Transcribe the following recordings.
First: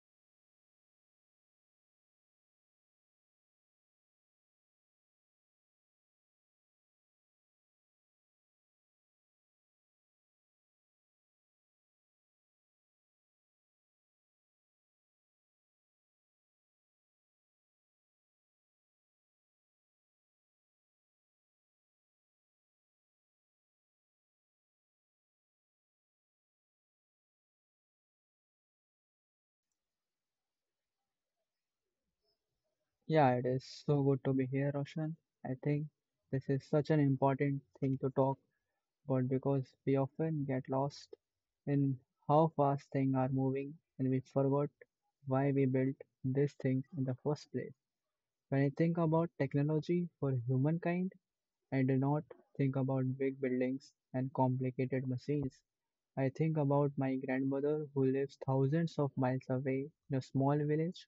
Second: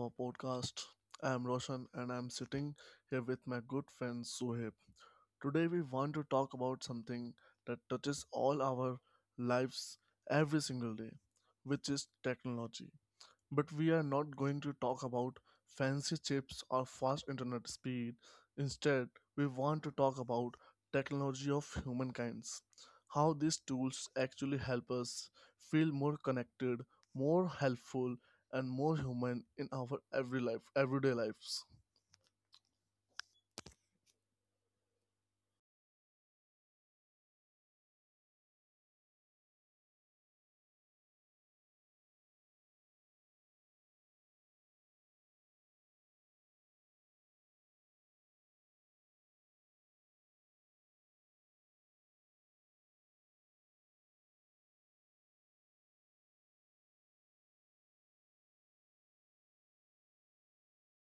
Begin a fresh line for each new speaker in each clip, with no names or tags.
our podcast. I'm Roshan, and I'm sitting here with my good friend Sohib. Today, we want to talk about something that touches all our lives every single day, which is technology. But we are not going to talk about fancy chips or fast internet speed. Instead, we want to talk about technology of humankind's. How these tools actually help us feel more connected, more helpful, and more human in our everyday lives.
Yeah, it is so good to be here, Roshan. I think this is such an important thing to talk about because we often get lost in how fast things are moving and we forgot why we built these things in the first place. When I think about technology for humankind, I do not think about big buildings and complicated machines. I think about my grandmother who lives thousands of miles away in a small village.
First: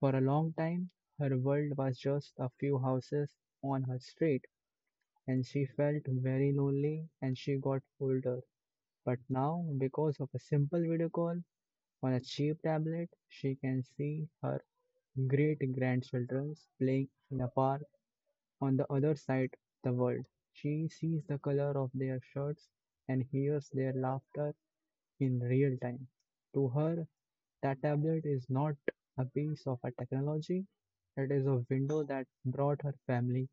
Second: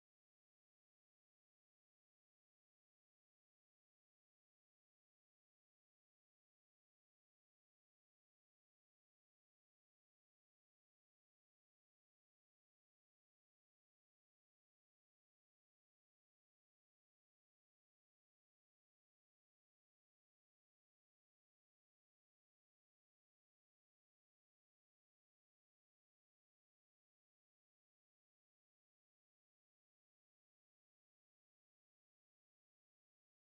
For a long time, her world was just a few houses on her street, and she felt very lonely and she got older. But now, because of a simple video call on a cheap tablet, she can see her great grandchildren playing in a park on the other side of the world. She sees the color of their shirts and hears their laughter in real time. To her, that tablet is not a piece of a technology, it is a window that brought her family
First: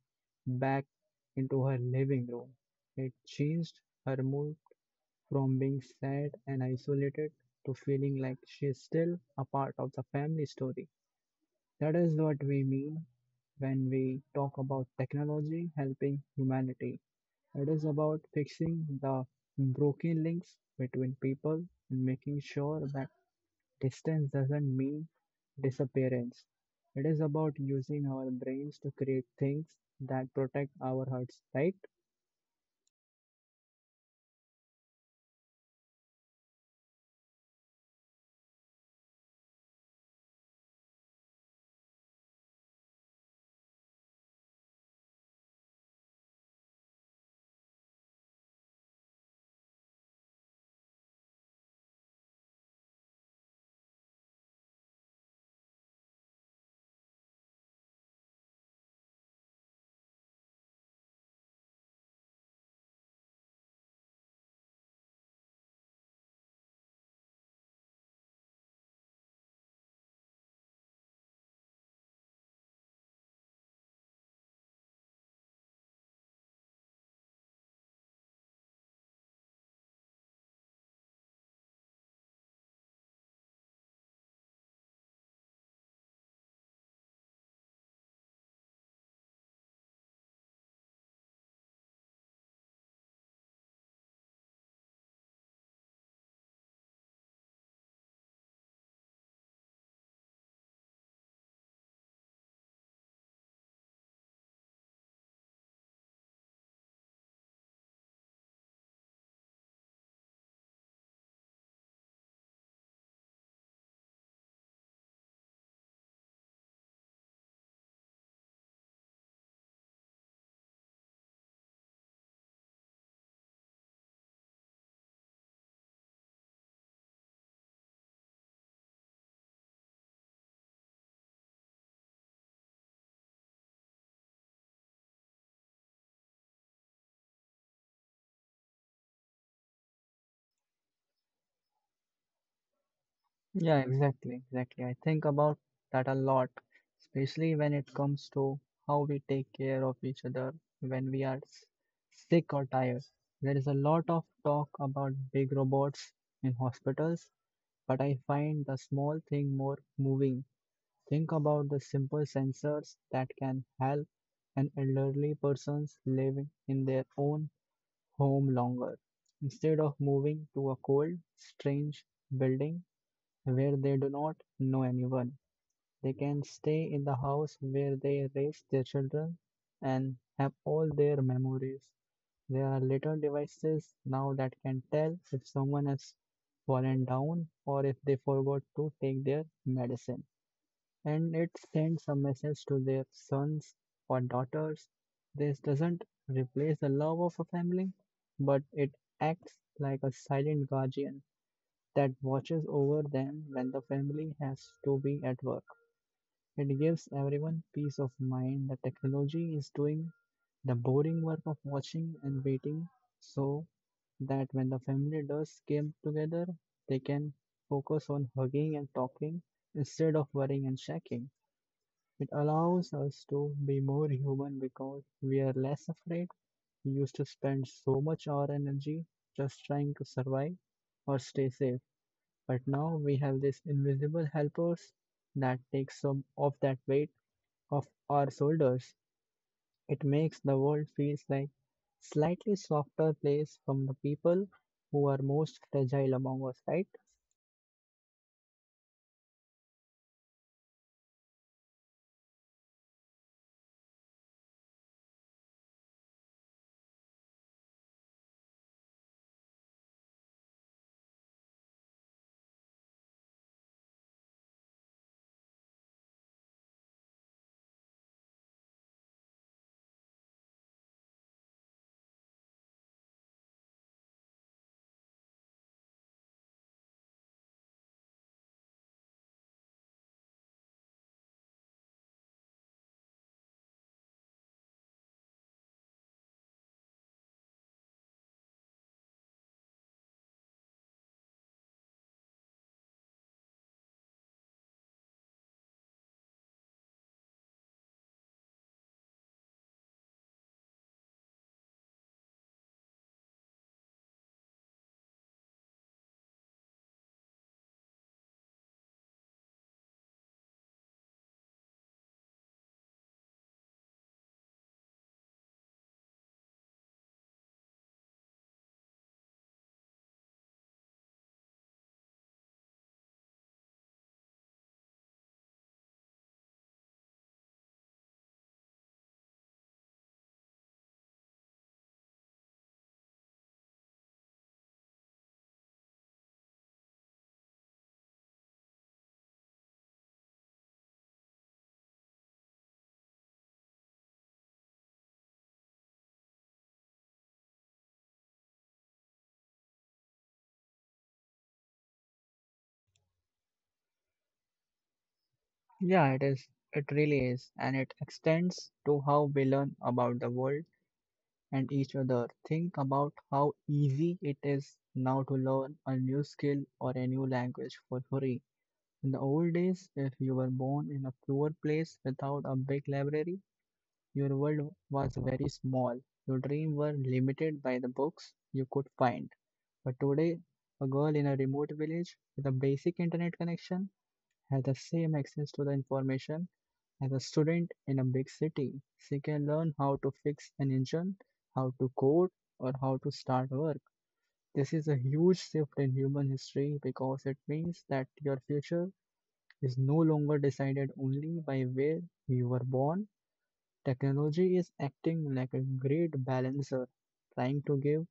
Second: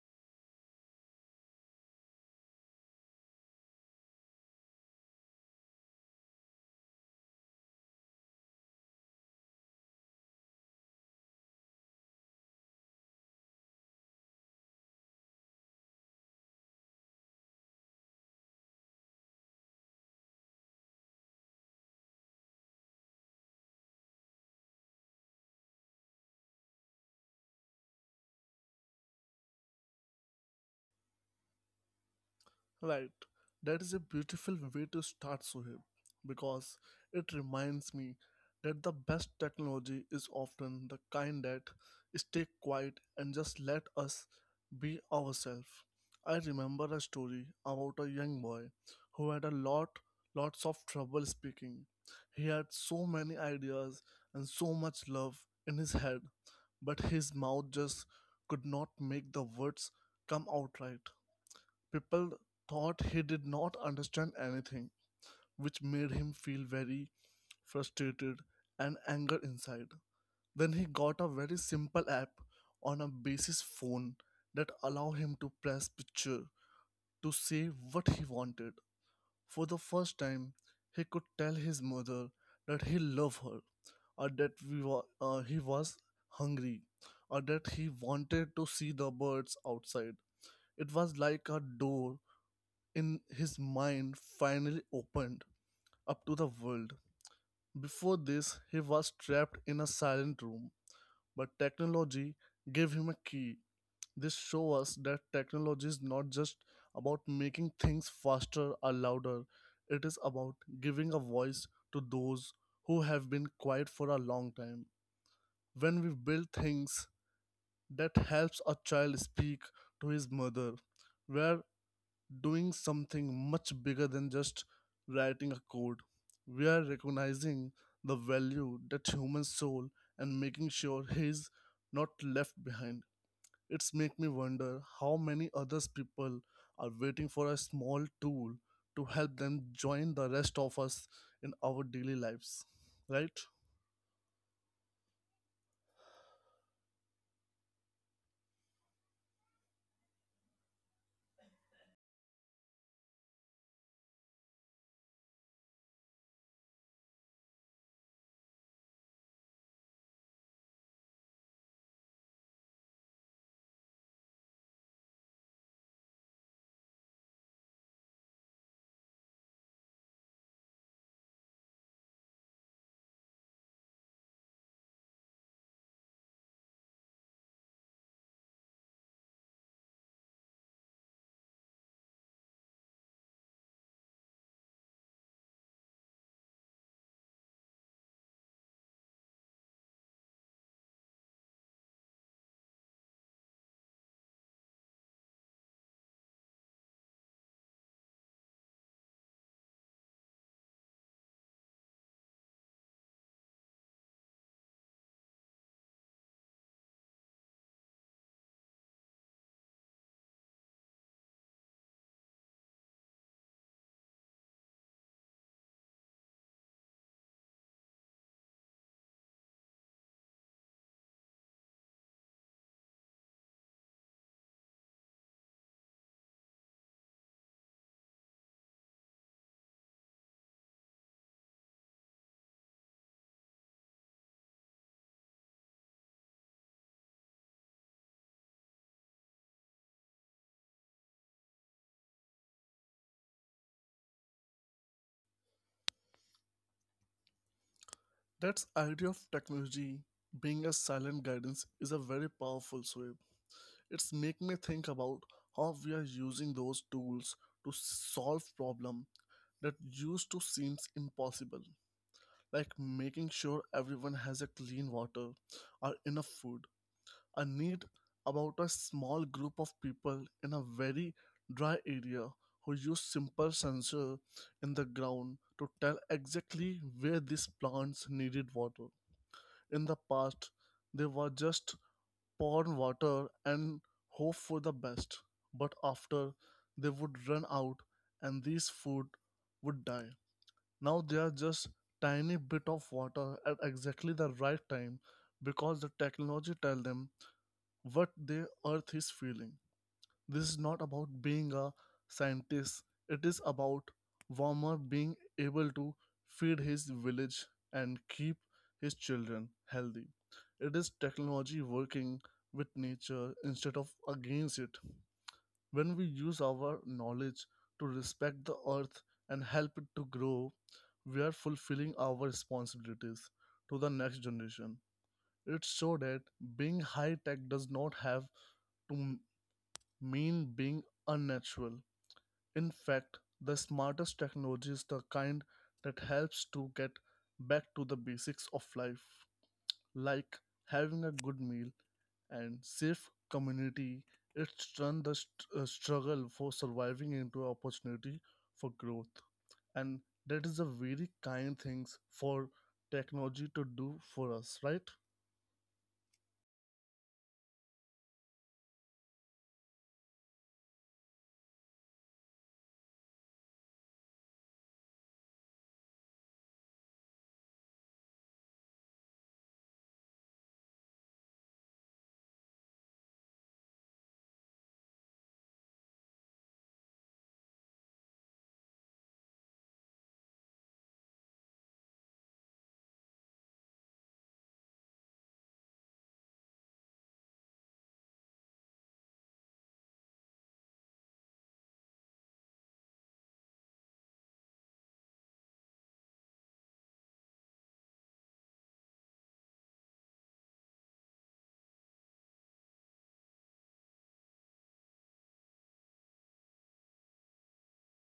back into her living room. It changed her mood from being sad and isolated to feeling like she is still a part of the family story. That is what we mean when we talk about technology helping humanity. It is about fixing the broken links between people and making sure that distance doesn't mean disappearance. It is about using our brains to create things that protect our hearts, right?
Right. That is a beautiful way to start, Sohib, because it reminds me that the best technology is often the kind that stay quiet and just let us be ourselves. I remember a story about a young boy who had lots of trouble speaking. He had so many ideas and so much love in his head, but his mouth just could not make the words come out right. People thought he did not understand anything, which made him feel very frustrated and anger inside. Then he got a very simple app on a basis phone that allowed him to press picture to say what he wanted. For the first time, he could tell his mother that he loved her, or that he was hungry, or that he wanted to see the birds outside. It was like a door in his mind finally opened up to the world. Before this, he was trapped in a silent room, but technology gave him a key. This shows us that technology is not just about making things faster or louder, it is about giving a voice to those who have been quiet for a long time. When we build things that helps a child speak to his mother, where doing something much bigger than just writing a code. We are recognizing the value that human soul and making sure he's not left behind. It's make me wonder how many others people are waiting for a small tool to help them join the rest of us in our daily lives. Right?
Yeah, exactly, exactly. I think about that a lot, especially when it comes to how we take care of each other when we are sick or tired. There is a lot of talk about big robots in hospitals, but I find the small thing more moving. Think about the simple sensors that can help an elderly person living in their own home longer, instead of moving to a cold, strange building where they do not know anyone. They can stay in the house where they raise their children and have all their memories. There are little devices now that can tell if someone has fallen down or if they forgot to take their medicine, and it sends a message to their sons or daughters. This doesn't replace the love of a family, but it acts like a silent guardian that watches over them when the family has to be at work. It gives everyone peace of mind that technology is doing the boring work of watching and waiting, so that when the family does come together, they can focus on hugging and talking instead of worrying and shaking. It allows us to be more human because we're less afraid. We used to spend so much our energy just trying to survive or stay safe, but now we have these invisible helpers that take some of that weight off our shoulders. It makes the world feels like slightly softer place from the people who are most fragile among us, right?
That's idea of technology being a silent guidance is a very powerful way. It's make me think about how we are using those tools to solve problem that used to seems impossible, like making sure everyone has a clean water or enough food. A need about a small group of people in a very dry area who use simple sensor in the ground to tell exactly where these plants needed water. In the past, they were just pour in water and hope for the best, but after they would run out and these food would die. Now they are just tiny bit of water at exactly the right time because the technology tell them what the earth is feeling. This is not about being a scientist, it is about Warmer being able to feed his village and keep his children healthy. It is technology working with nature instead of against it. When we use our knowledge to respect the earth and help it to grow, we are fulfilling our responsibilities to the next generation. It's so that being high tech does not have to mean being unnatural. In fact, the smartest technology is the kind that helps to get back to the basics of life, like having a good meal and safe community. It's turned the struggle for surviving into an opportunity for growth, and that is a very kind things for technology to do for us, right?
Yeah, it is. It really is, and it extends to how we learn about the world and each other. Think about how easy it is now to learn a new skill or a new language for free. In the old days, if you were born in a poor place without a big library, your world was very small. Your dreams were limited by the books you could find. But today, a girl in a remote village with a basic internet connection has the same access to the information as a student in a big city. She can learn how to fix an engine, how to code, or how to start work. This is a huge shift in human history because it means that your future is no longer decided only by where you were born. Technology is acting like a great balancer, trying to give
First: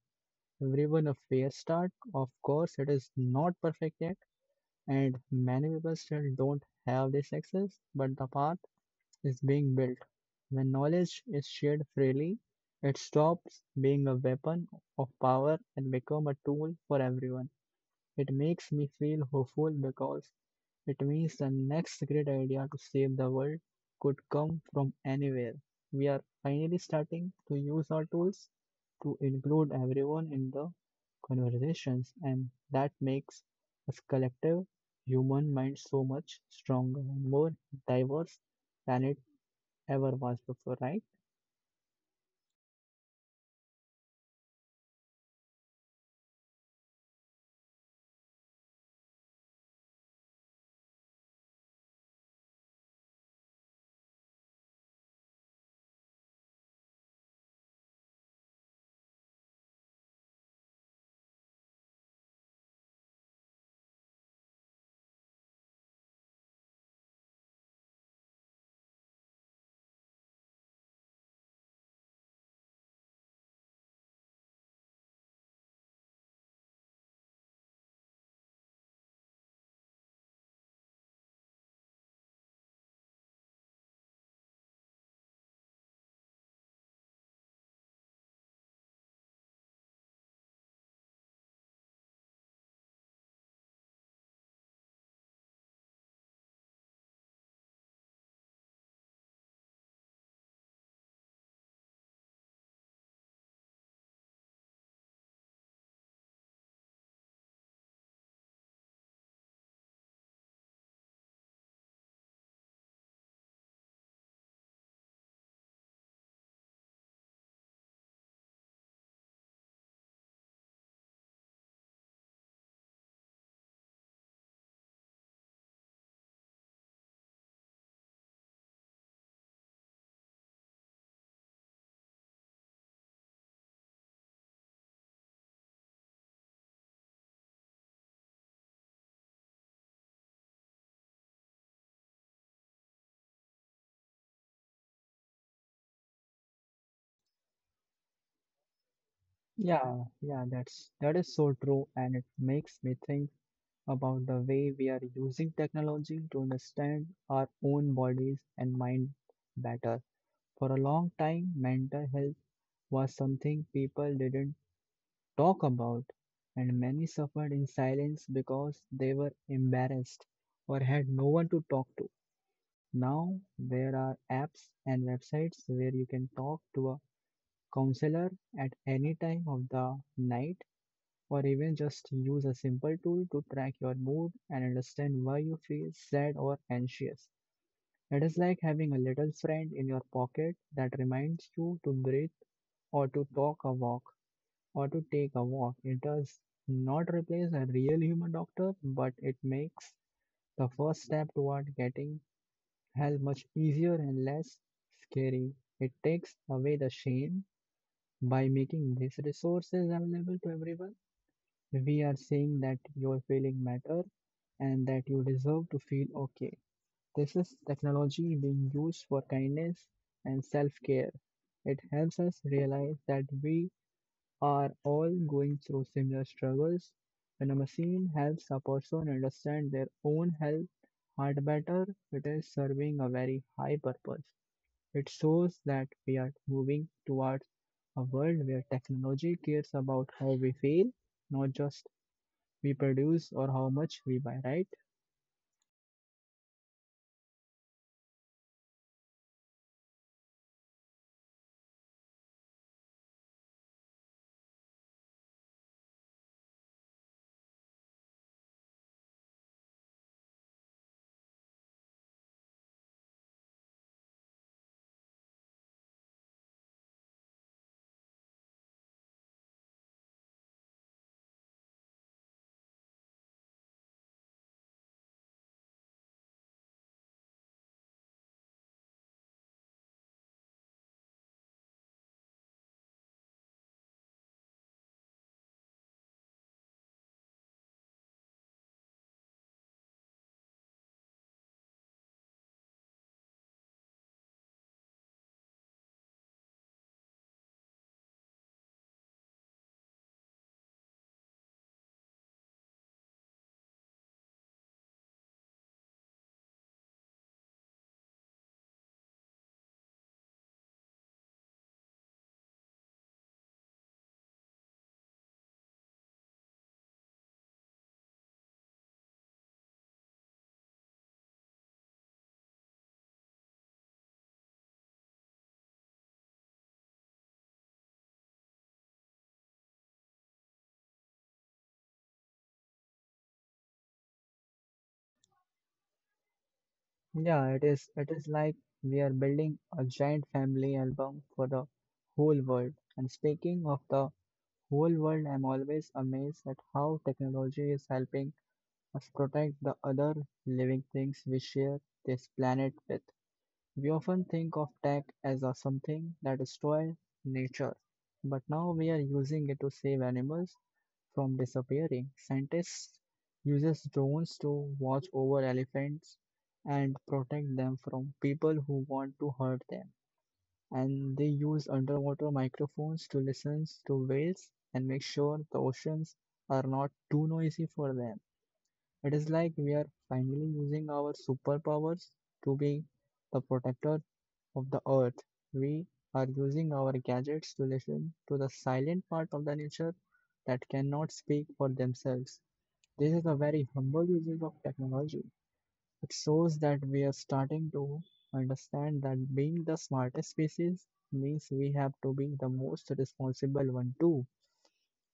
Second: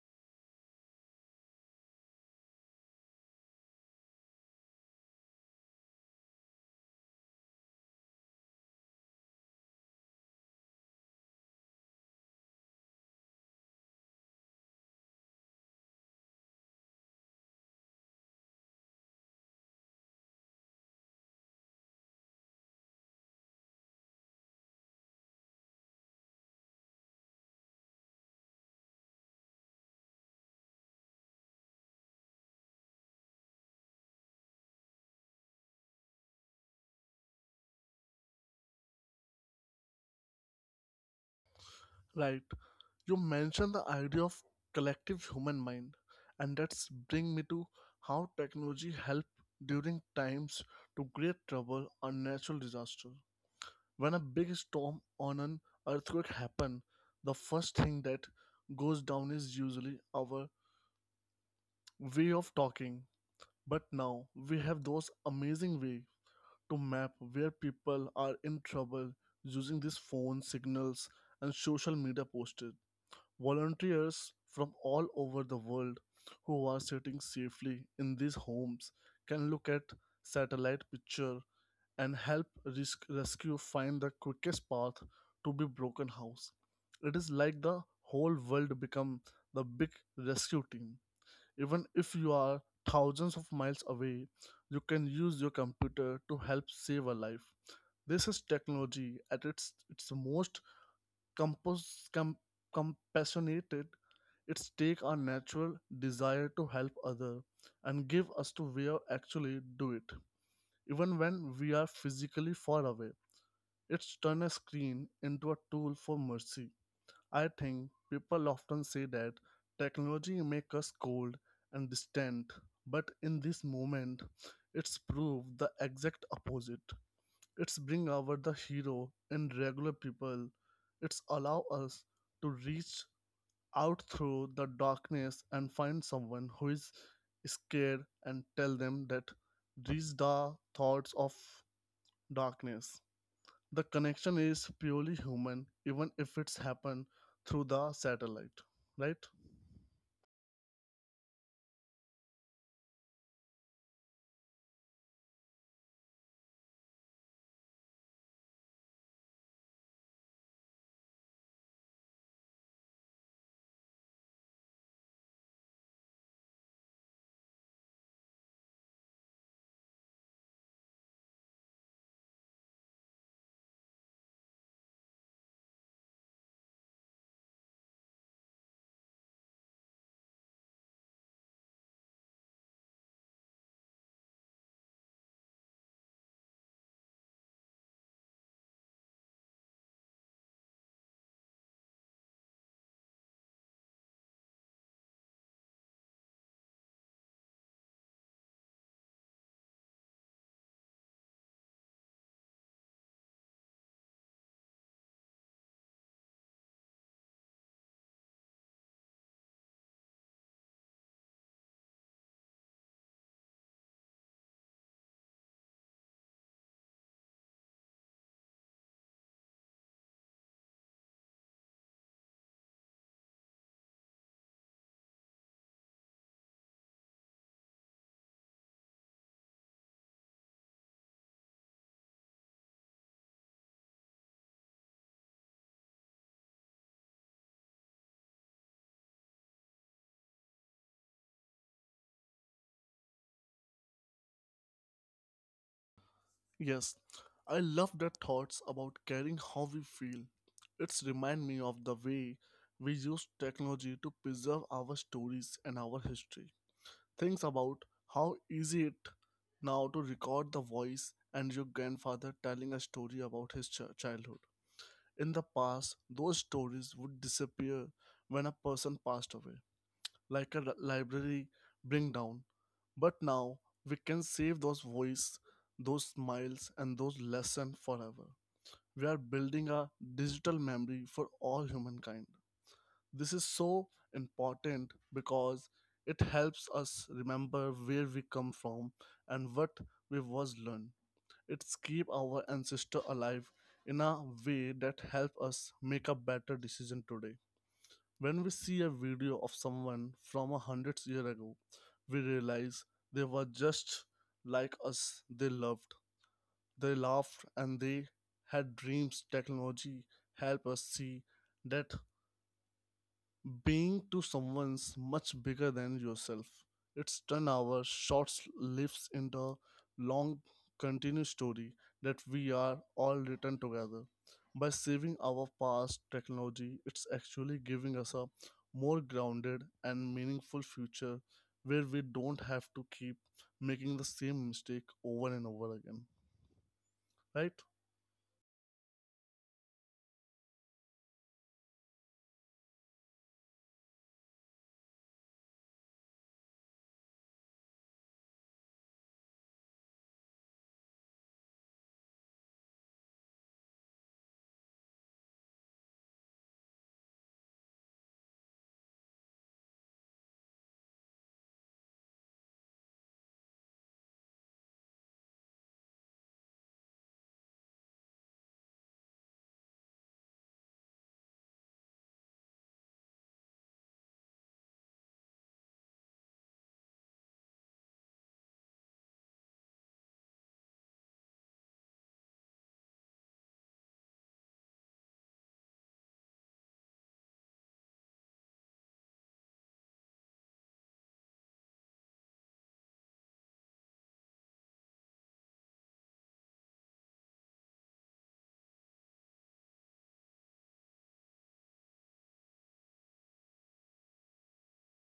everyone a fair start. Of course, it is not perfect yet, and many people still don't have this access, but the path is being built. When knowledge is shared freely, it stops being a weapon of power and become a tool for everyone. It makes me feel hopeful because it means the next great idea to save the world could come from anywhere. We are finally starting to use our tools to include everyone in the conversations, and that makes us collective human mind so much stronger and more diverse than it ever was before, right?
Right. You mentioned the idea of collective human mind, and that's bring me to how technology help during times to great trouble or natural disaster. When a big storm or an earthquake happen, the first thing that goes down is usually our way of talking. But now we have those amazing way to map where people are in trouble using these phone signals and social media posts. Volunteers from all over the world who are sitting safely in these homes can look at satellite picture and help risk rescue find the quickest path to be broken house. It is like the whole world become the big rescue team. Even if you are thousands of miles away, you can use your computer to help save a life. This is technology at its most compos, com, compassionate. It's take our natural desire to help other and give us to where actually do it, even when we are physically far away. It's turn a screen into a tool for mercy. I think people often say that technology make us cold and distant, but in this moment, it's proved the exact opposite. It's bring out the hero in regular people. It's allow us to reach out through the darkness and find someone who is scared and tell them that these are thoughts of darkness. The connection is purely human, even if it's happened through the satellite, right?
Yeah, yeah, that is so true, and it makes me think about the way we are using technology to understand our own bodies and mind better. For a long time, mental health was something people didn't talk about, and many suffered in silence because they were embarrassed or had no one to talk to. Now there are apps and websites where you can talk to a counselor at any time of the night, or even just use a simple tool to track your mood and understand why you feel sad or anxious. It is like having a little friend in your pocket that reminds you to breathe, or to talk a walk, or to take a walk. It does not replace a real human doctor, but it makes the first step toward getting help much easier and less scary. It takes away the shame. By making these resources available to everyone, we are saying that your feeling matter and that you deserve to feel okay. This is technology being used for kindness and self care. It helps us realize that we are all going through similar struggles. When a machine helps a person understand their own health heart better, it is serving a very high purpose. It shows that we are moving towards a world where technology cares about how we feel, not just we produce or how much we buy, right?
Yes, I love that thoughts about caring how we feel. It's remind me of the way we use technology to preserve our stories and our history. Think about how easy it now to record the voice and your grandfather telling a story about his childhood. In the past, those stories would disappear when a person passed away, like a library bring down. But now we can save those voice, those smiles, and those lessons forever. We are building a digital memory for all humankind. This is so important because it helps us remember where we come from and what we was learned. It's keep our ancestor alive in a way that help us make a better decision today. When we see a video of someone from 100 year ago, we realize they were just like us. They loved, they laughed, and they had dreams. Technology help us see that being to someone's much bigger than yourself. It's 10 our short lives in the long, continuous story that we are all written together. By saving our past technology, it's actually giving us a more grounded and meaningful future where we don't have to keep making the same mistake over and over again, right?
Yeah, it is. It is like we are building a giant family album for the whole world. And speaking of the whole world, I'm always amazed at how technology is helping us protect the other living things we share this planet with. We often think of tech as a something that destroys nature, but now we are using it to save animals from disappearing. Scientists uses drones to watch over elephants and protect them from people who want to hurt them. And they use underwater microphones to listen to whales and make sure the oceans are not too noisy for them. It is like we are finally using our superpowers to be the protectors of the earth. We are using our gadgets to listen to the silent part of the nature that cannot speak for themselves. This is a very humble usage of technology. It shows that we are starting to understand that being the smartest species means we have to be the most responsible one too.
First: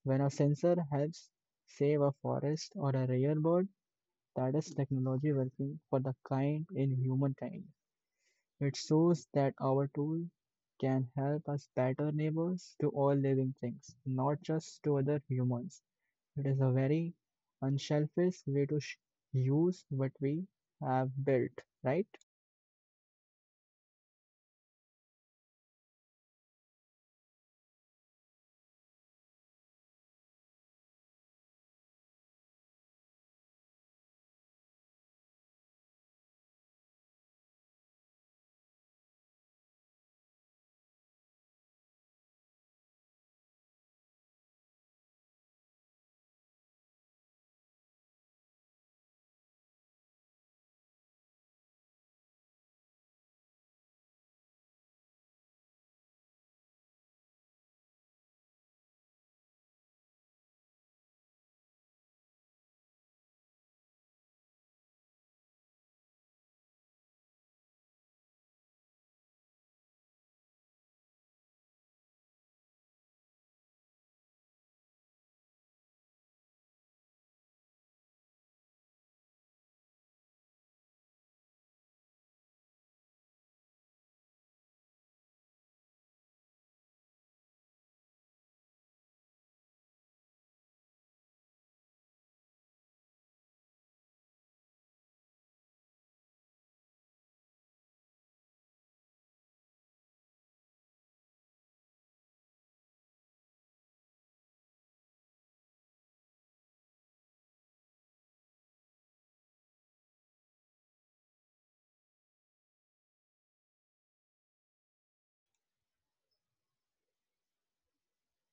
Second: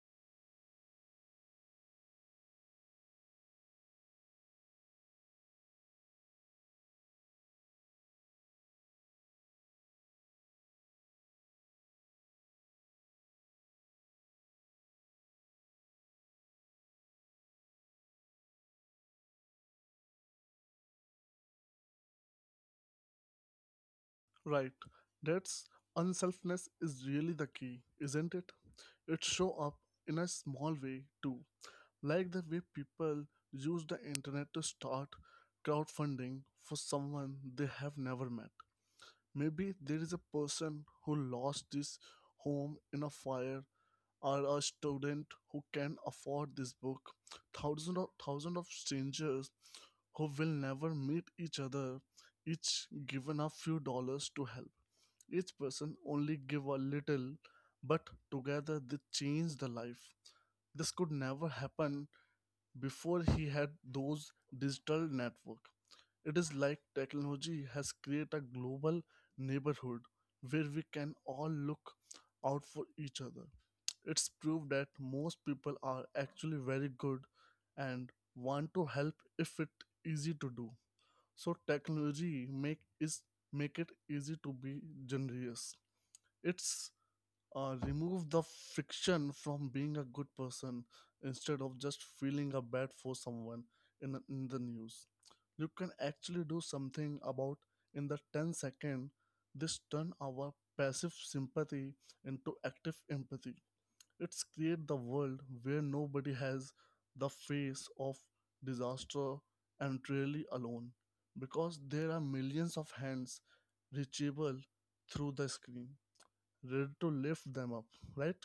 When a sensor helps save a forest or a rare bird, that is technology working for the kind in humankind. It shows that our tool can help us better neighbors to all living things, not just to other humans. It is a very unselfish way to use what we have built, right?
Right. That's unselfness is really the key, isn't it? It show up in a small way too, like the way people use the internet to start crowdfunding for someone they have never met. Maybe there is a person who lost his home in a fire or a student who can afford this book. Thousands of strangers who will never meet each other each given a few dollars to help. Each person only give a little, but together they change the life. This could never happen before he had those digital network. It is like technology has created a global neighborhood where we can all look out for each other. It's proved that most people are actually very good and want to help if it easy to do. So technology make is make it easy to be generous. It's remove the friction from being a good person instead of just feeling a bad for someone in the news. You can actually do something about in the 10 second. This turn our passive sympathy into active empathy. It's create the world where nobody has the face of disaster and really alone because there are millions of hands reachable through the screen ready to lift them up, right?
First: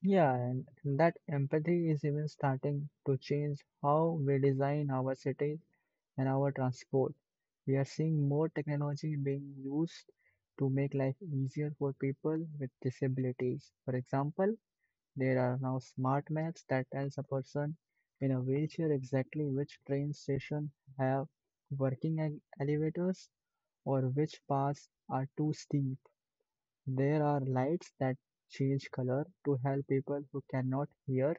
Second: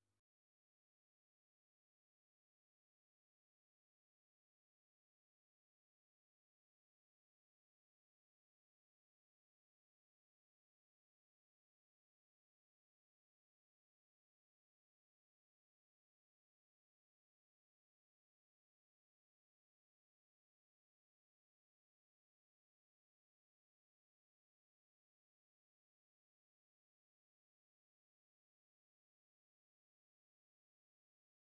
Yeah, and that empathy is even starting to change how we design our cities and our transport. We are seeing more technology being used to make life easier for people with disabilities. For example, there are now smart maps that tells a person in a wheelchair exactly which train station have working elevators or which paths are too steep. There are lights that change color to help people who cannot hear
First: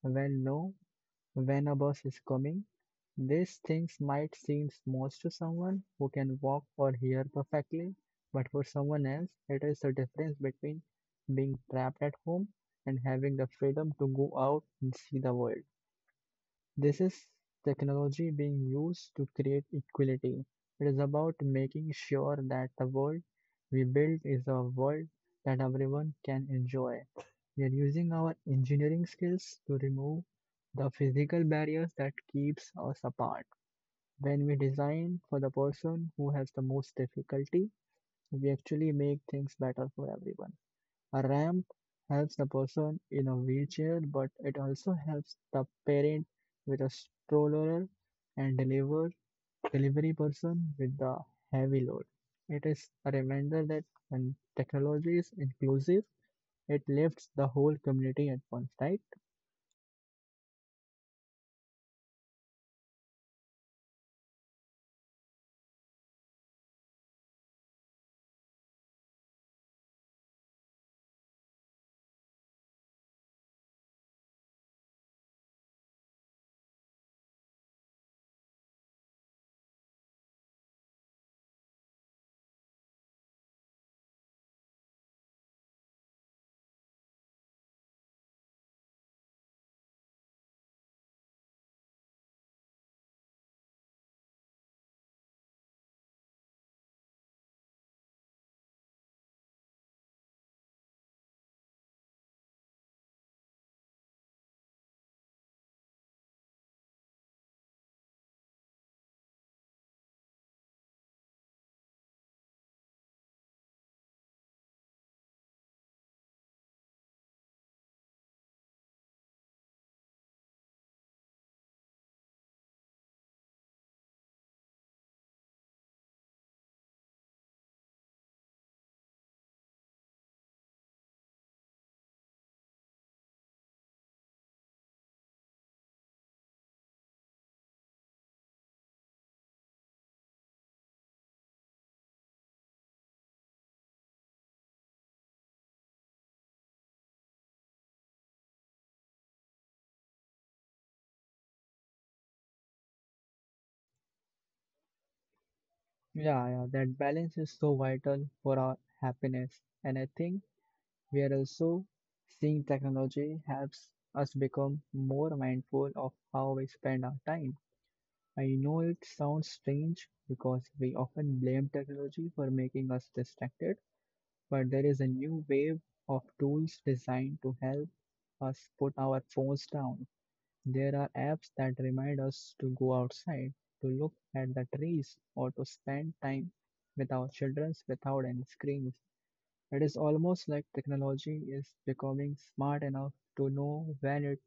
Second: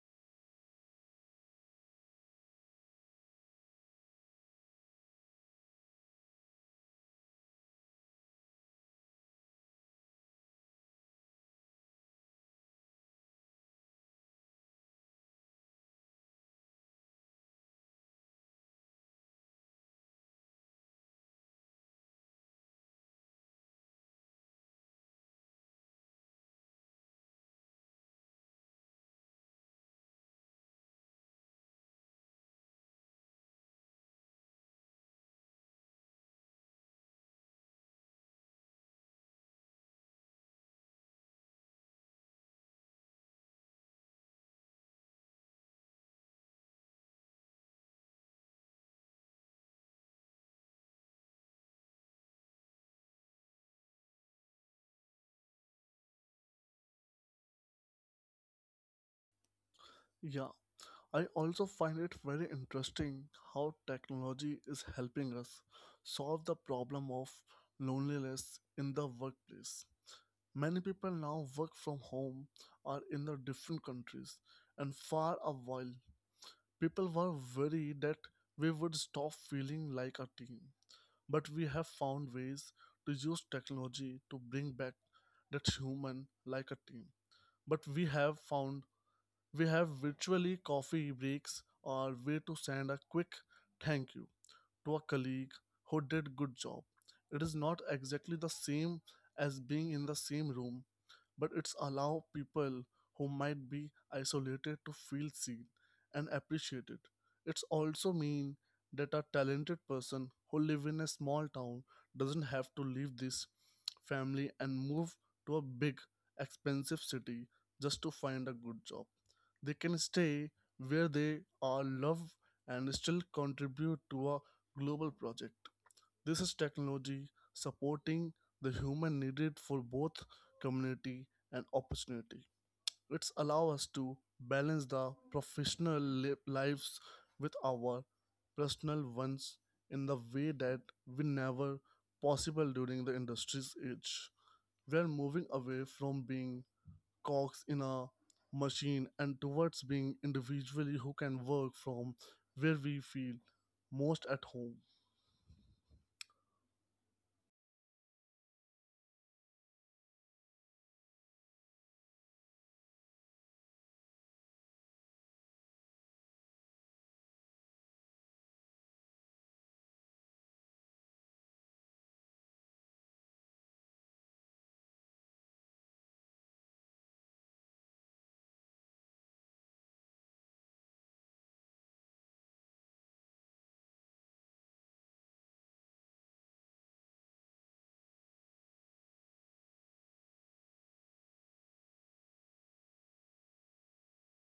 when know when a bus is coming. These things might seem small to someone who can walk or hear perfectly, but for someone else, it is the difference between being trapped at home and having the freedom to go out and see the world. This is technology being used to create equality. It is about making sure that the world we build is a world that everyone can enjoy. We are using our engineering skills to remove the physical barriers that keeps us apart. When we design for the person who has the most difficulty, we actually make things better for everyone. A ramp helps the person in a wheelchair, but it also helps the parent with a stroller and delivery person with the heavy load. It is a reminder that when technology is inclusive, it lifts the whole community at once, right?
Yeah, I also find it very interesting how technology is helping us solve the problem of loneliness in the workplace. Many people now work from home or in the different countries, and for a while, people were worried that we would stop feeling like a team. But we have found ways to use technology to bring back that human like a team. But we have found we have virtually coffee breaks or way to send a quick thank you to a colleague who did good job. It is not exactly the same as being in the same room, but it's allow people who might be isolated to feel seen and appreciated. It's also mean that a talented person who live in a small town doesn't have to leave this family and move to a big expensive city just to find a good job. They can stay where they are loved and still contribute to a global project. This is technology supporting the human needed for both community and opportunity. It's allow us to balance the professional lives with our personal ones in the way that we never possible during the industry's age. We are moving away from being cogs in a machine and towards being individually who can work from where we feel most at home.
Yeah, yeah, that balance is so vital for our happiness. And I think we are also seeing technology helps us become more mindful of how we spend our time. I know it sounds strange because we often blame technology for making us distracted, but there is a new wave of tools designed to help us put our phones down. There are apps that remind us to go outside, to look at the trees, or to spend time with our children without any screens. It is almost like technology is becoming smart enough to know when it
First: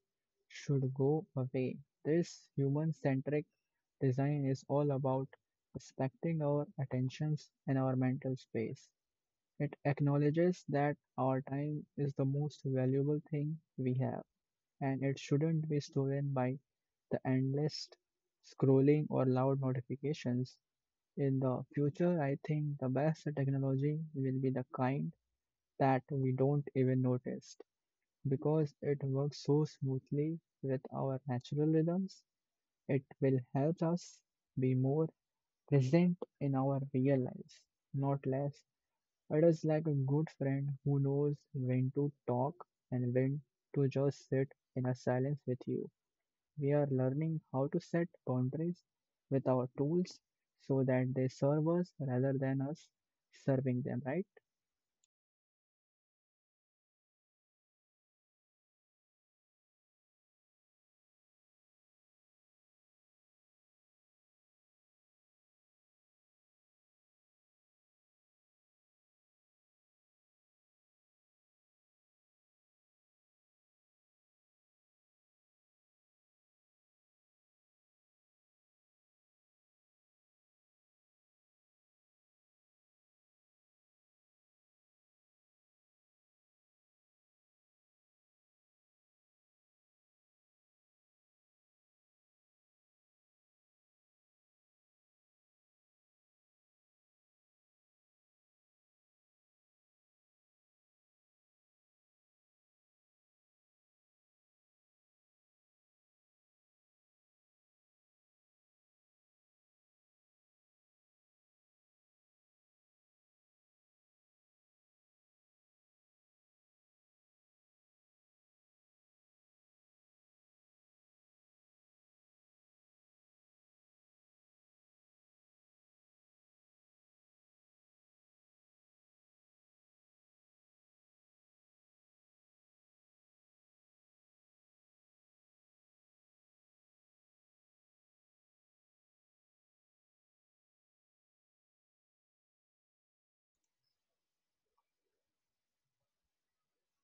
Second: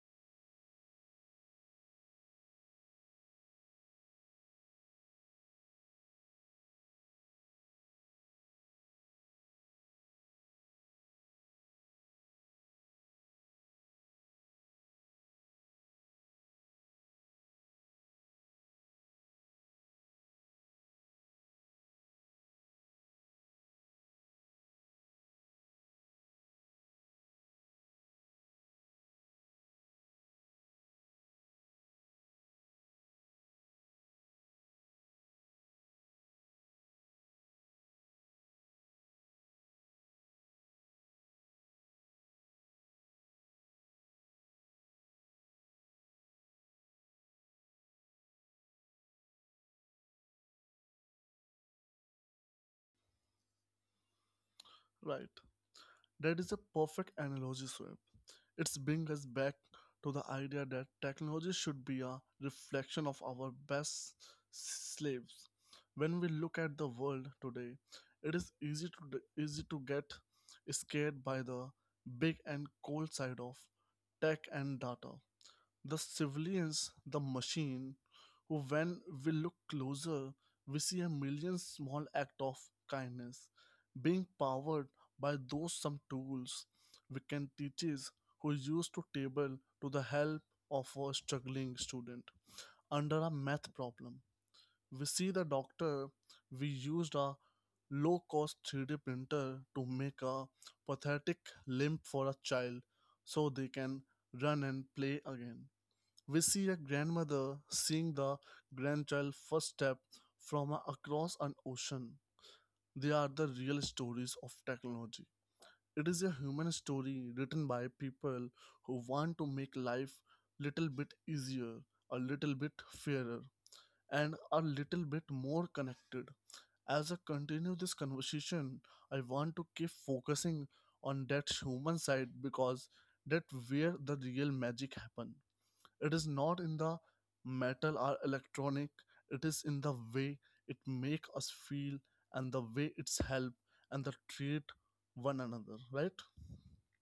should go away. This human centric design is all about respecting our attentions and our mental space. It acknowledges that our time is the most valuable thing we have, and it shouldn't be stolen by the endless scrolling or loud notifications. In the future, I think the best technology will be the kind that we don't even notice. Because it works so smoothly with our natural rhythms, it will help us be more present in our real lives, not less. It is like a good friend who knows when to talk and when to just sit in a silence with you. We are learning how to set boundaries with our tools so that they serve us rather than us serving them, right?
Right. That is a perfect analogy, Swift. It's bring us back to the idea that technology should be a reflection of our best slaves. When we look at the world today, it is easy to get scared by the big and cold side of tech and data, the civilians, the machine, who when we look closer, we see a million small act of kindness being powered by those some tools. We can teachers who used to table to the help of a struggling student under a math problem. We see the doctor we used a low cost 3D printer to make a pathetic limp for a child so they can run and play again. We see a grandmother seeing the grandchild first step from across an ocean. They are the real stories of technology. It is a human story written by people who want to make life little bit easier, a little bit fairer, and a little bit more connected. As I continue this conversation, I want to keep focusing on that human side because that where the real magic happen. It is not in the metal or electronic. It is in the way it make us feel and the way it's help and the treat one another, right?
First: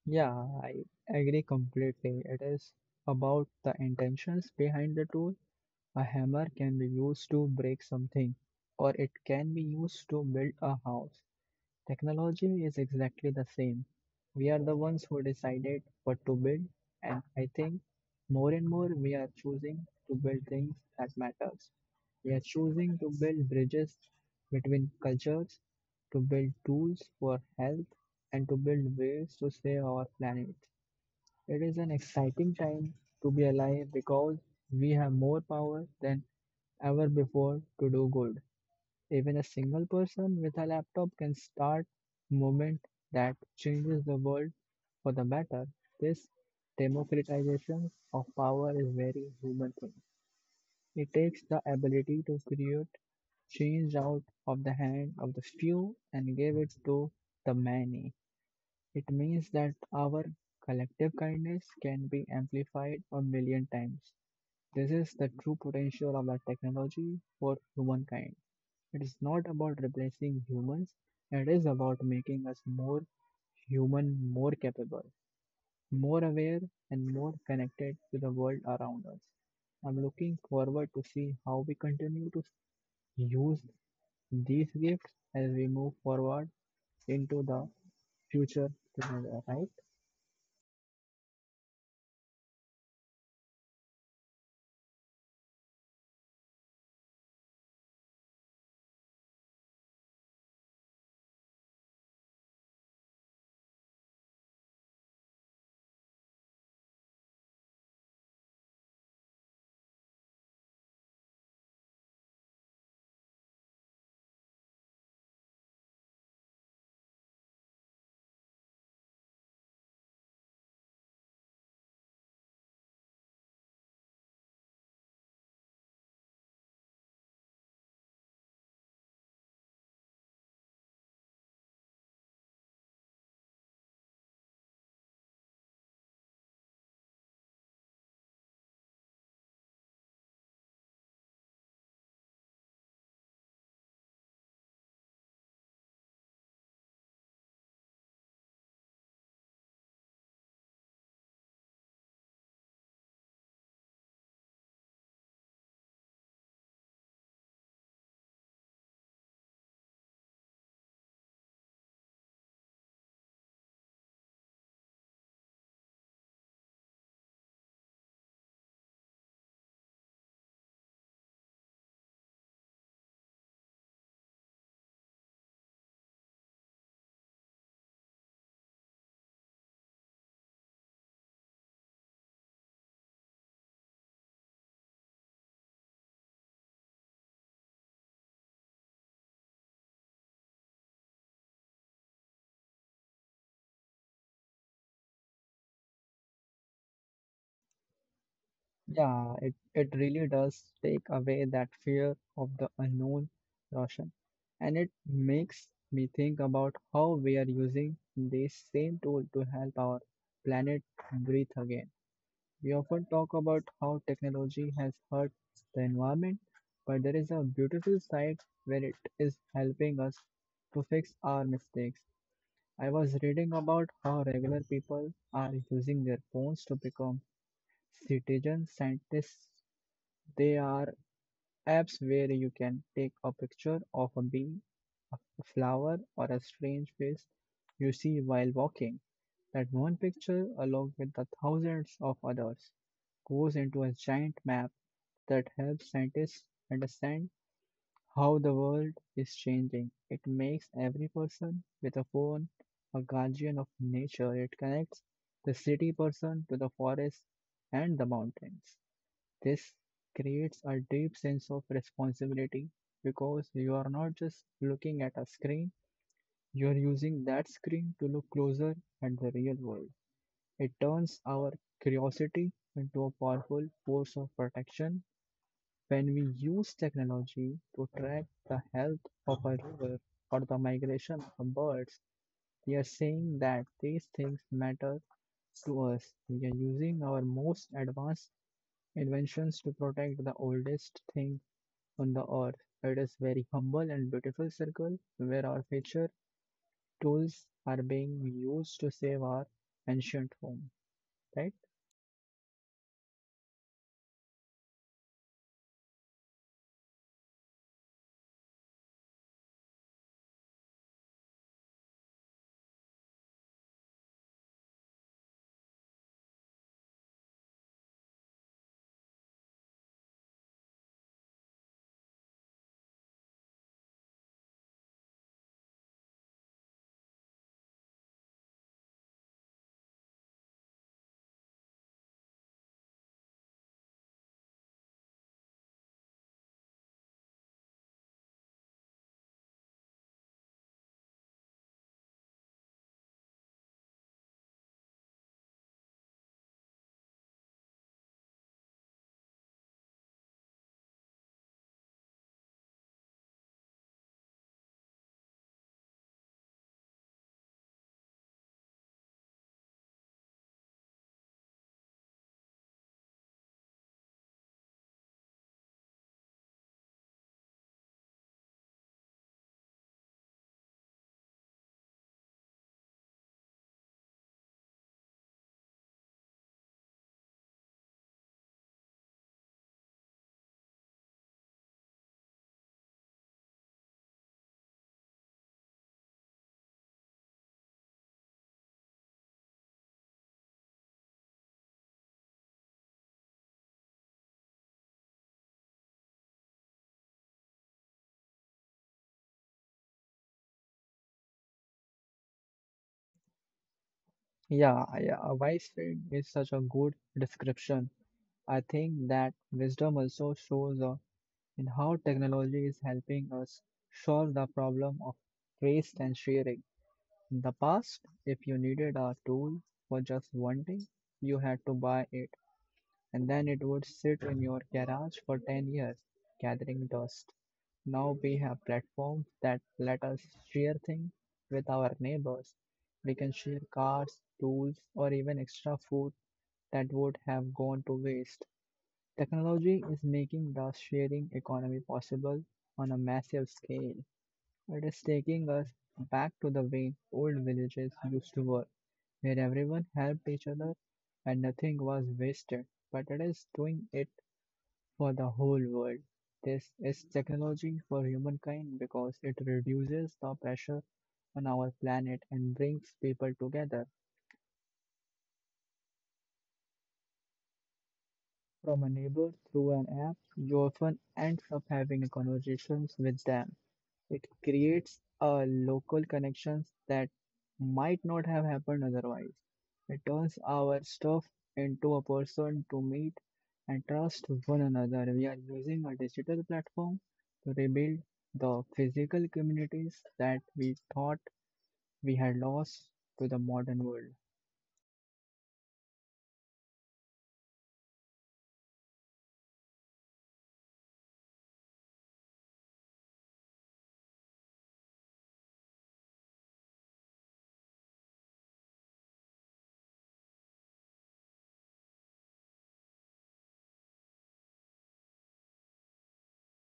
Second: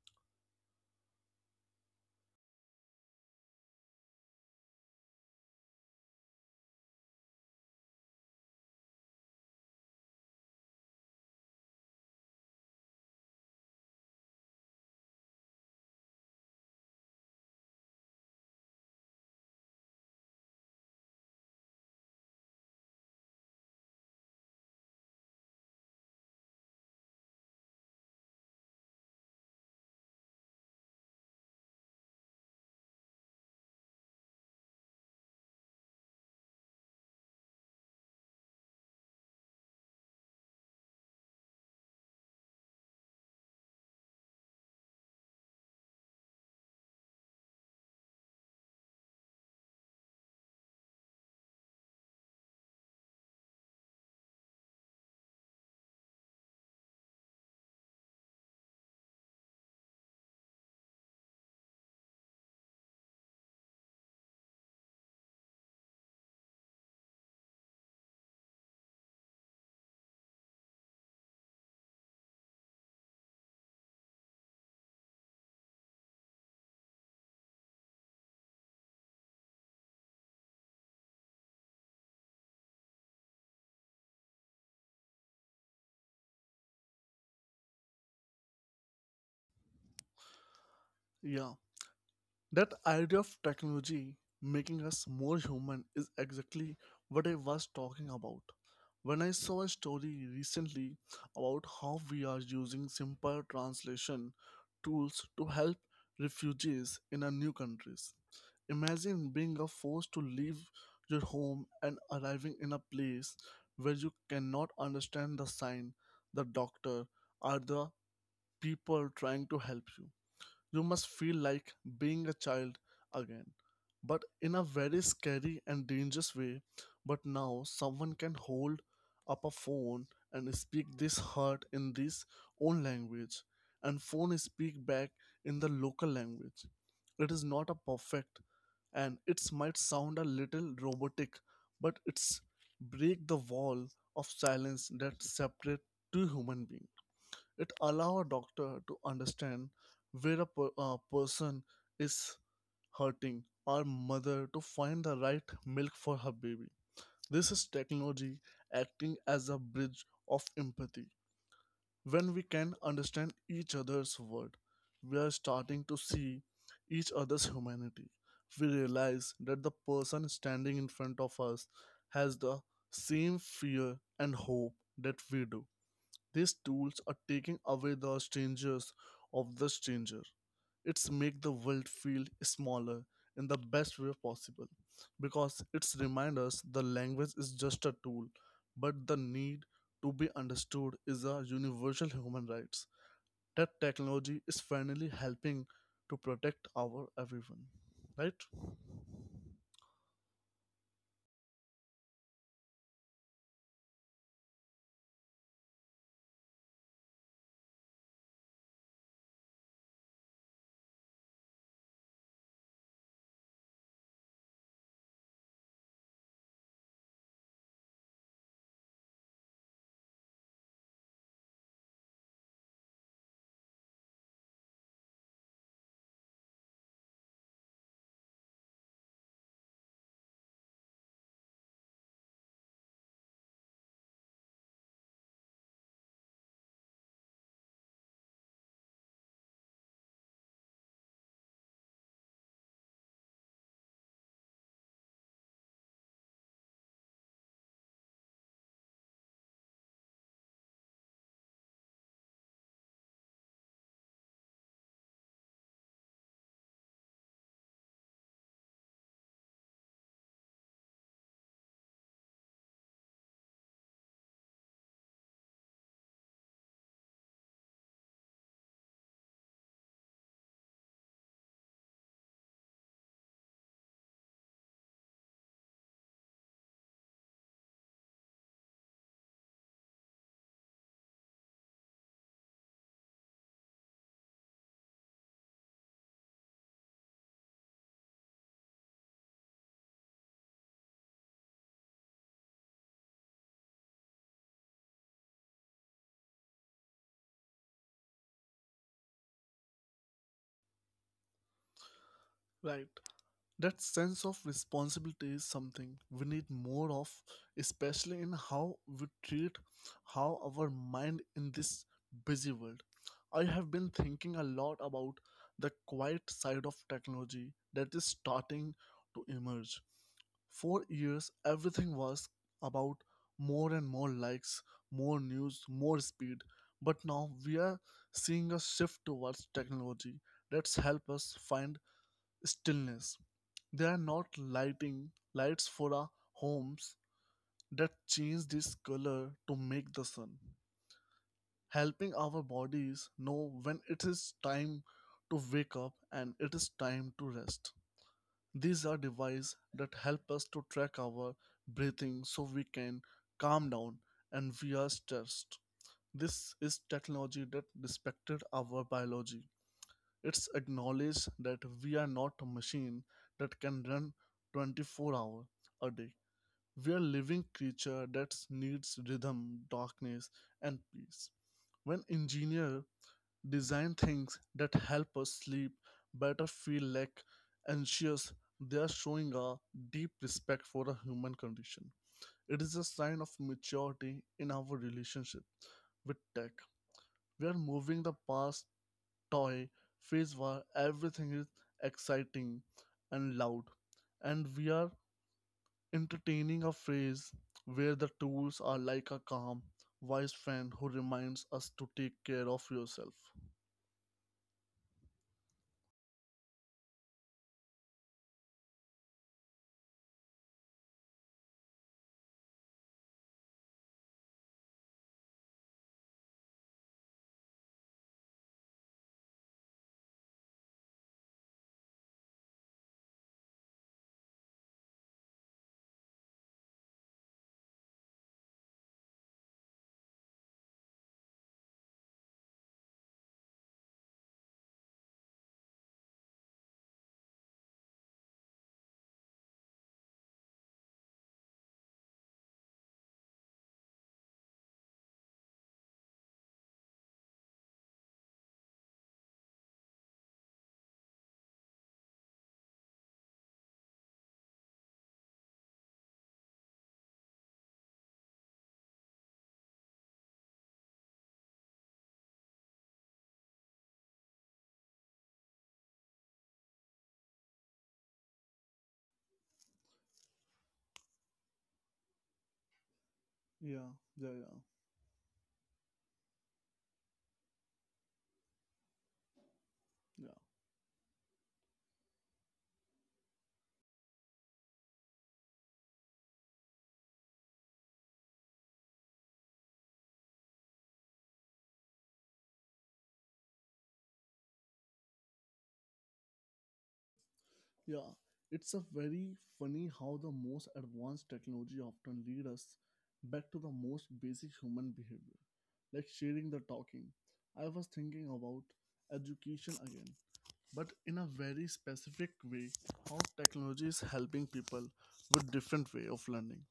Yeah, I agree completely. It is about the intentions behind the tool. A hammer can be used to break something, or it can be used to build a house. Technology is exactly the same. We are the ones who decided what to build, and I think more and more we are choosing to build things that matters. We are choosing to build bridges between cultures, to build tools for health, and to build ways to save our planet. It is an exciting time to be alive because we have more power than ever before to do good. Even a single person with a laptop can start movement that changes the world for the better. This democratization of power is very human thing. It takes the ability to create change out of the hand of the few and give it to the many. It means that our collective kindness can be amplified a million times. This is the true potential of the technology for humankind. It is not about replacing humans, it is about making us more human, more capable, more aware, and more connected to the world around us. I'm looking forward to see how we continue to use these gifts as we move forward into the future together, right?
Yeah. That idea of technology making us more human is exactly what I was talking about. When I saw a story recently about how we are using simple translation tools to help refugees in a new countries. Imagine being a forced to leave your home and arriving in a place where you cannot understand the sign, the doctor, or the people trying to help you. You must feel like being a child again, but in a very scary and dangerous way. But now someone can hold up a phone and speak this heart in this own language, and phone speak back in the local language. It is not a perfect, and it might sound a little robotic, but it's break the wall of silence that separate two human beings. It allows a doctor to understand where a person is hurting or mother to find the right milk for her baby. This is technology acting as a bridge of empathy. When we can understand each other's world, we are starting to see each other's humanity. We realize that the person standing in front of us has the same fear and hope that we do. These tools are taking away the strangers of the stranger. It's make the world feel smaller in the best way possible because it's remind us the language is just a tool, but the need to be understood is a universal human rights. That technology is finally helping to protect our everyone, right?
Yeah, it really does take away that fear of the unknown, Roshan. And it makes me think about how we are using this same tool to help our planet breathe again. We often talk about how technology has hurt the environment, but there is a beautiful side where it is helping us to fix our mistakes. I was reading about how regular people are using their phones to become citizen scientists they are apps where you can take a picture of a bee, a flower, or a strange face you see while walking. That one picture, along with the thousands of others, goes into a giant map that helps scientists understand how the world is changing. It makes every person with a phone a guardian of nature. It connects the city person to the forest and the mountains. This creates a deep sense of responsibility because you are not just looking at a screen, you are using that screen to look closer at the real world. It turns our curiosity into a powerful force of protection when we use technology to track the health of a river or the migration of birds. We are saying that these things matter to us. We are using our most advanced inventions to protect the oldest thing on the earth. It is very humble and beautiful circle where our future tools are being used to save our ancient home, right?
Right. That sense of responsibility is something we need more of, especially in how we treat how our mind in this busy world. I have been thinking a lot about the quiet side of technology that is starting to emerge. For years, everything was about more and more likes, more news, more speed. But now we are seeing a shift towards technology that's help us find stillness. They are not lighting lights for our homes that change this color to make the sun, helping our bodies know when it is time to wake up and it is time to rest. These are devices that help us to track our breathing so we can calm down and we are stressed. This is technology that respected our biology. It's acknowledged that we are not a machine that can run 24 hours a day. We are living creature that needs rhythm, darkness, and peace. When engineer design things that help us sleep, better feel like anxious, they are showing a deep respect for the human condition. It is a sign of maturity in our relationship with tech. We are moving the past toy phase where everything is exciting and loud, and we are entertaining a phrase where the tools are like a calm, wise friend who reminds us to take care of yourself.
Yeah, yeah, a wise friend is such a good description. I think that wisdom also shows in how technology is helping us solve the problem of waste and sharing. In the past, if you needed a tool for just one thing, you had to buy it and then it would sit in your garage for 10 years, gathering dust. Now we have platforms that let us share things with our neighbors. We can share cars, tools, or even extra food that would have gone to waste. Technology is making the sharing economy possible on a massive scale. It is taking us back to the way old villages used to work, where everyone helped each other and nothing was wasted. But it is doing it for the whole world. This is technology for humankind because it reduces the pressure on our planet and brings people together. From a neighbor through an app, you often end up having conversations with them.
Yeah, yeah,
It
yeah,
creates a local connections that might not have happened otherwise. It
yeah,
turns our stuff into a person to meet and trust one another. We are using a digital platform to rebuild the physical communities that we thought we had lost to the modern world.
yeah. It's a very funny how the most advanced technology often lead us back to the most basic human behavior, like sharing the talking. I was thinking about education again, but in a very specific way, how technology is helping people with different way of learning.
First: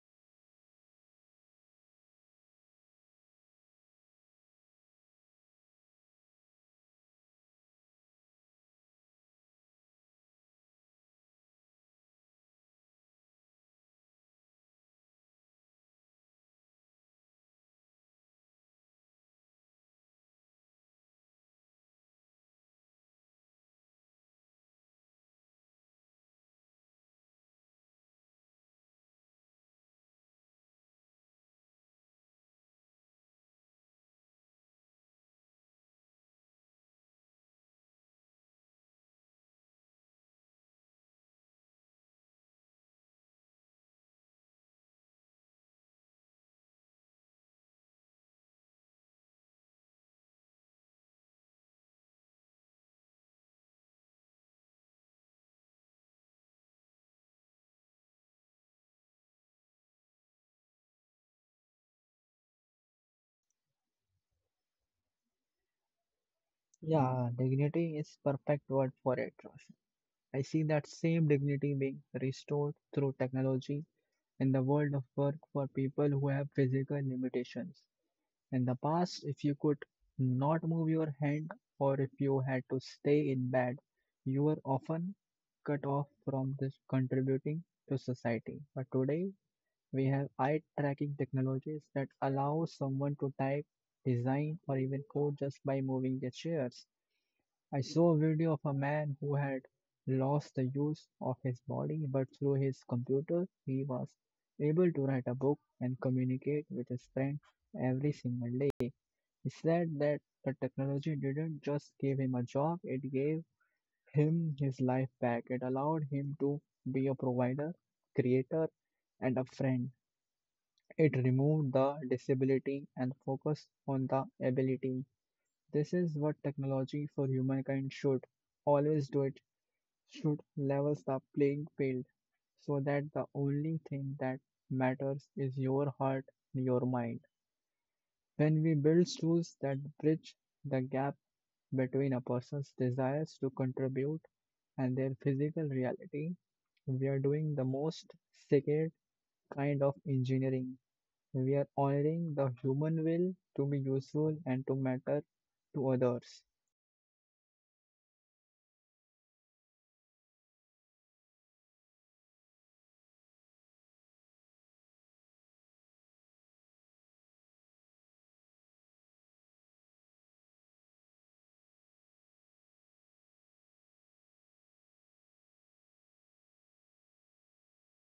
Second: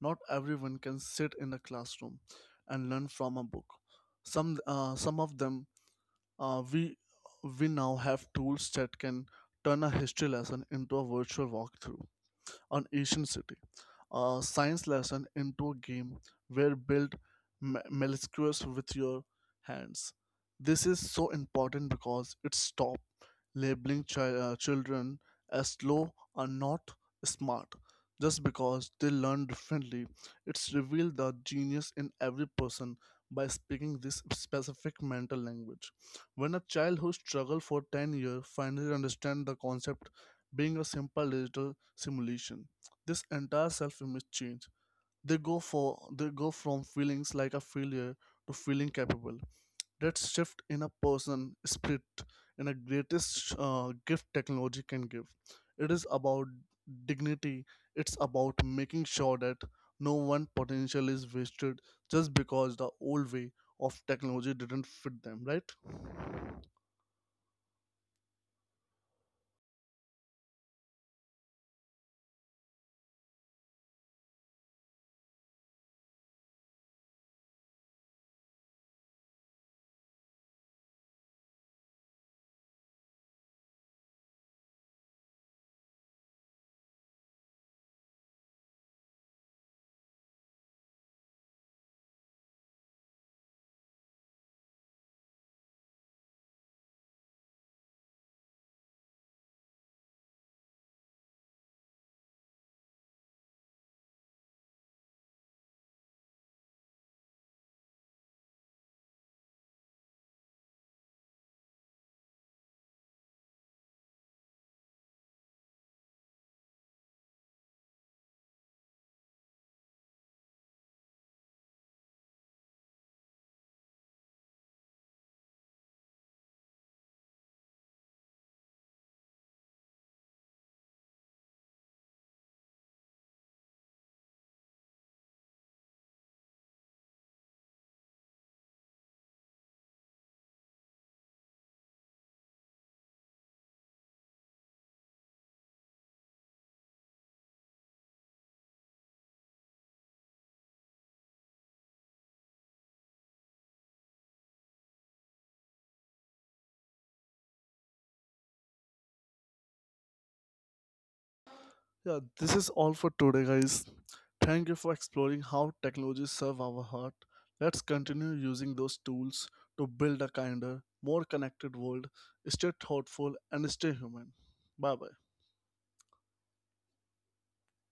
Not everyone can sit in a classroom and learn from a book. Some of them uh, we we now have tools that can turn a history lesson into a virtual walkthrough an ancient city. A science lesson into a game where build molecules with your hands. This is so important because it stops labeling children as slow or not smart just because they learn differently. It's revealed the genius in every person by speaking this specific mental language. When a child who struggled for 10 years finally understands the concept being a simple digital simulation. This entire self-image change. They go from feelings like a failure to feeling capable. That shift in a person spirit in a greatest gift technology can give. It is about dignity. It's about making sure that no one potential is wasted just because the old way of technology didn't fit them, right?
Yeah, dignity is perfect word for it, Roshan. I see that same dignity being restored through technology in the world of work for people who have physical limitations. In the past, if you could not move your hand or if you had to stay in bed, you were often cut off from this contributing to society. But today, we have eye tracking technologies that allow someone to type, design, or even code just by moving their chairs. I saw a video of a man who had lost the use of his body, but through his computer, he was able to write a book and communicate with his friends every single day. He said that the technology didn't just give him a job, it gave him his life back. It allowed him to be a provider, creator, and a friend. It removed the disability and focused on the ability. This is what technology for humankind should always do it should level the playing field so that the only thing that matters is your heart and your mind. When we build tools that bridge the gap between a person's desires to contribute and their physical reality, we are doing the most sacred kind of engineering. We are honoring the human will to be useful and to matter to others.
Yeah, this is all for today, guys. Thank you for exploring how technologies serve our heart. Let's continue using those tools to build a kinder, more connected world. Stay thoughtful and stay human. Bye bye.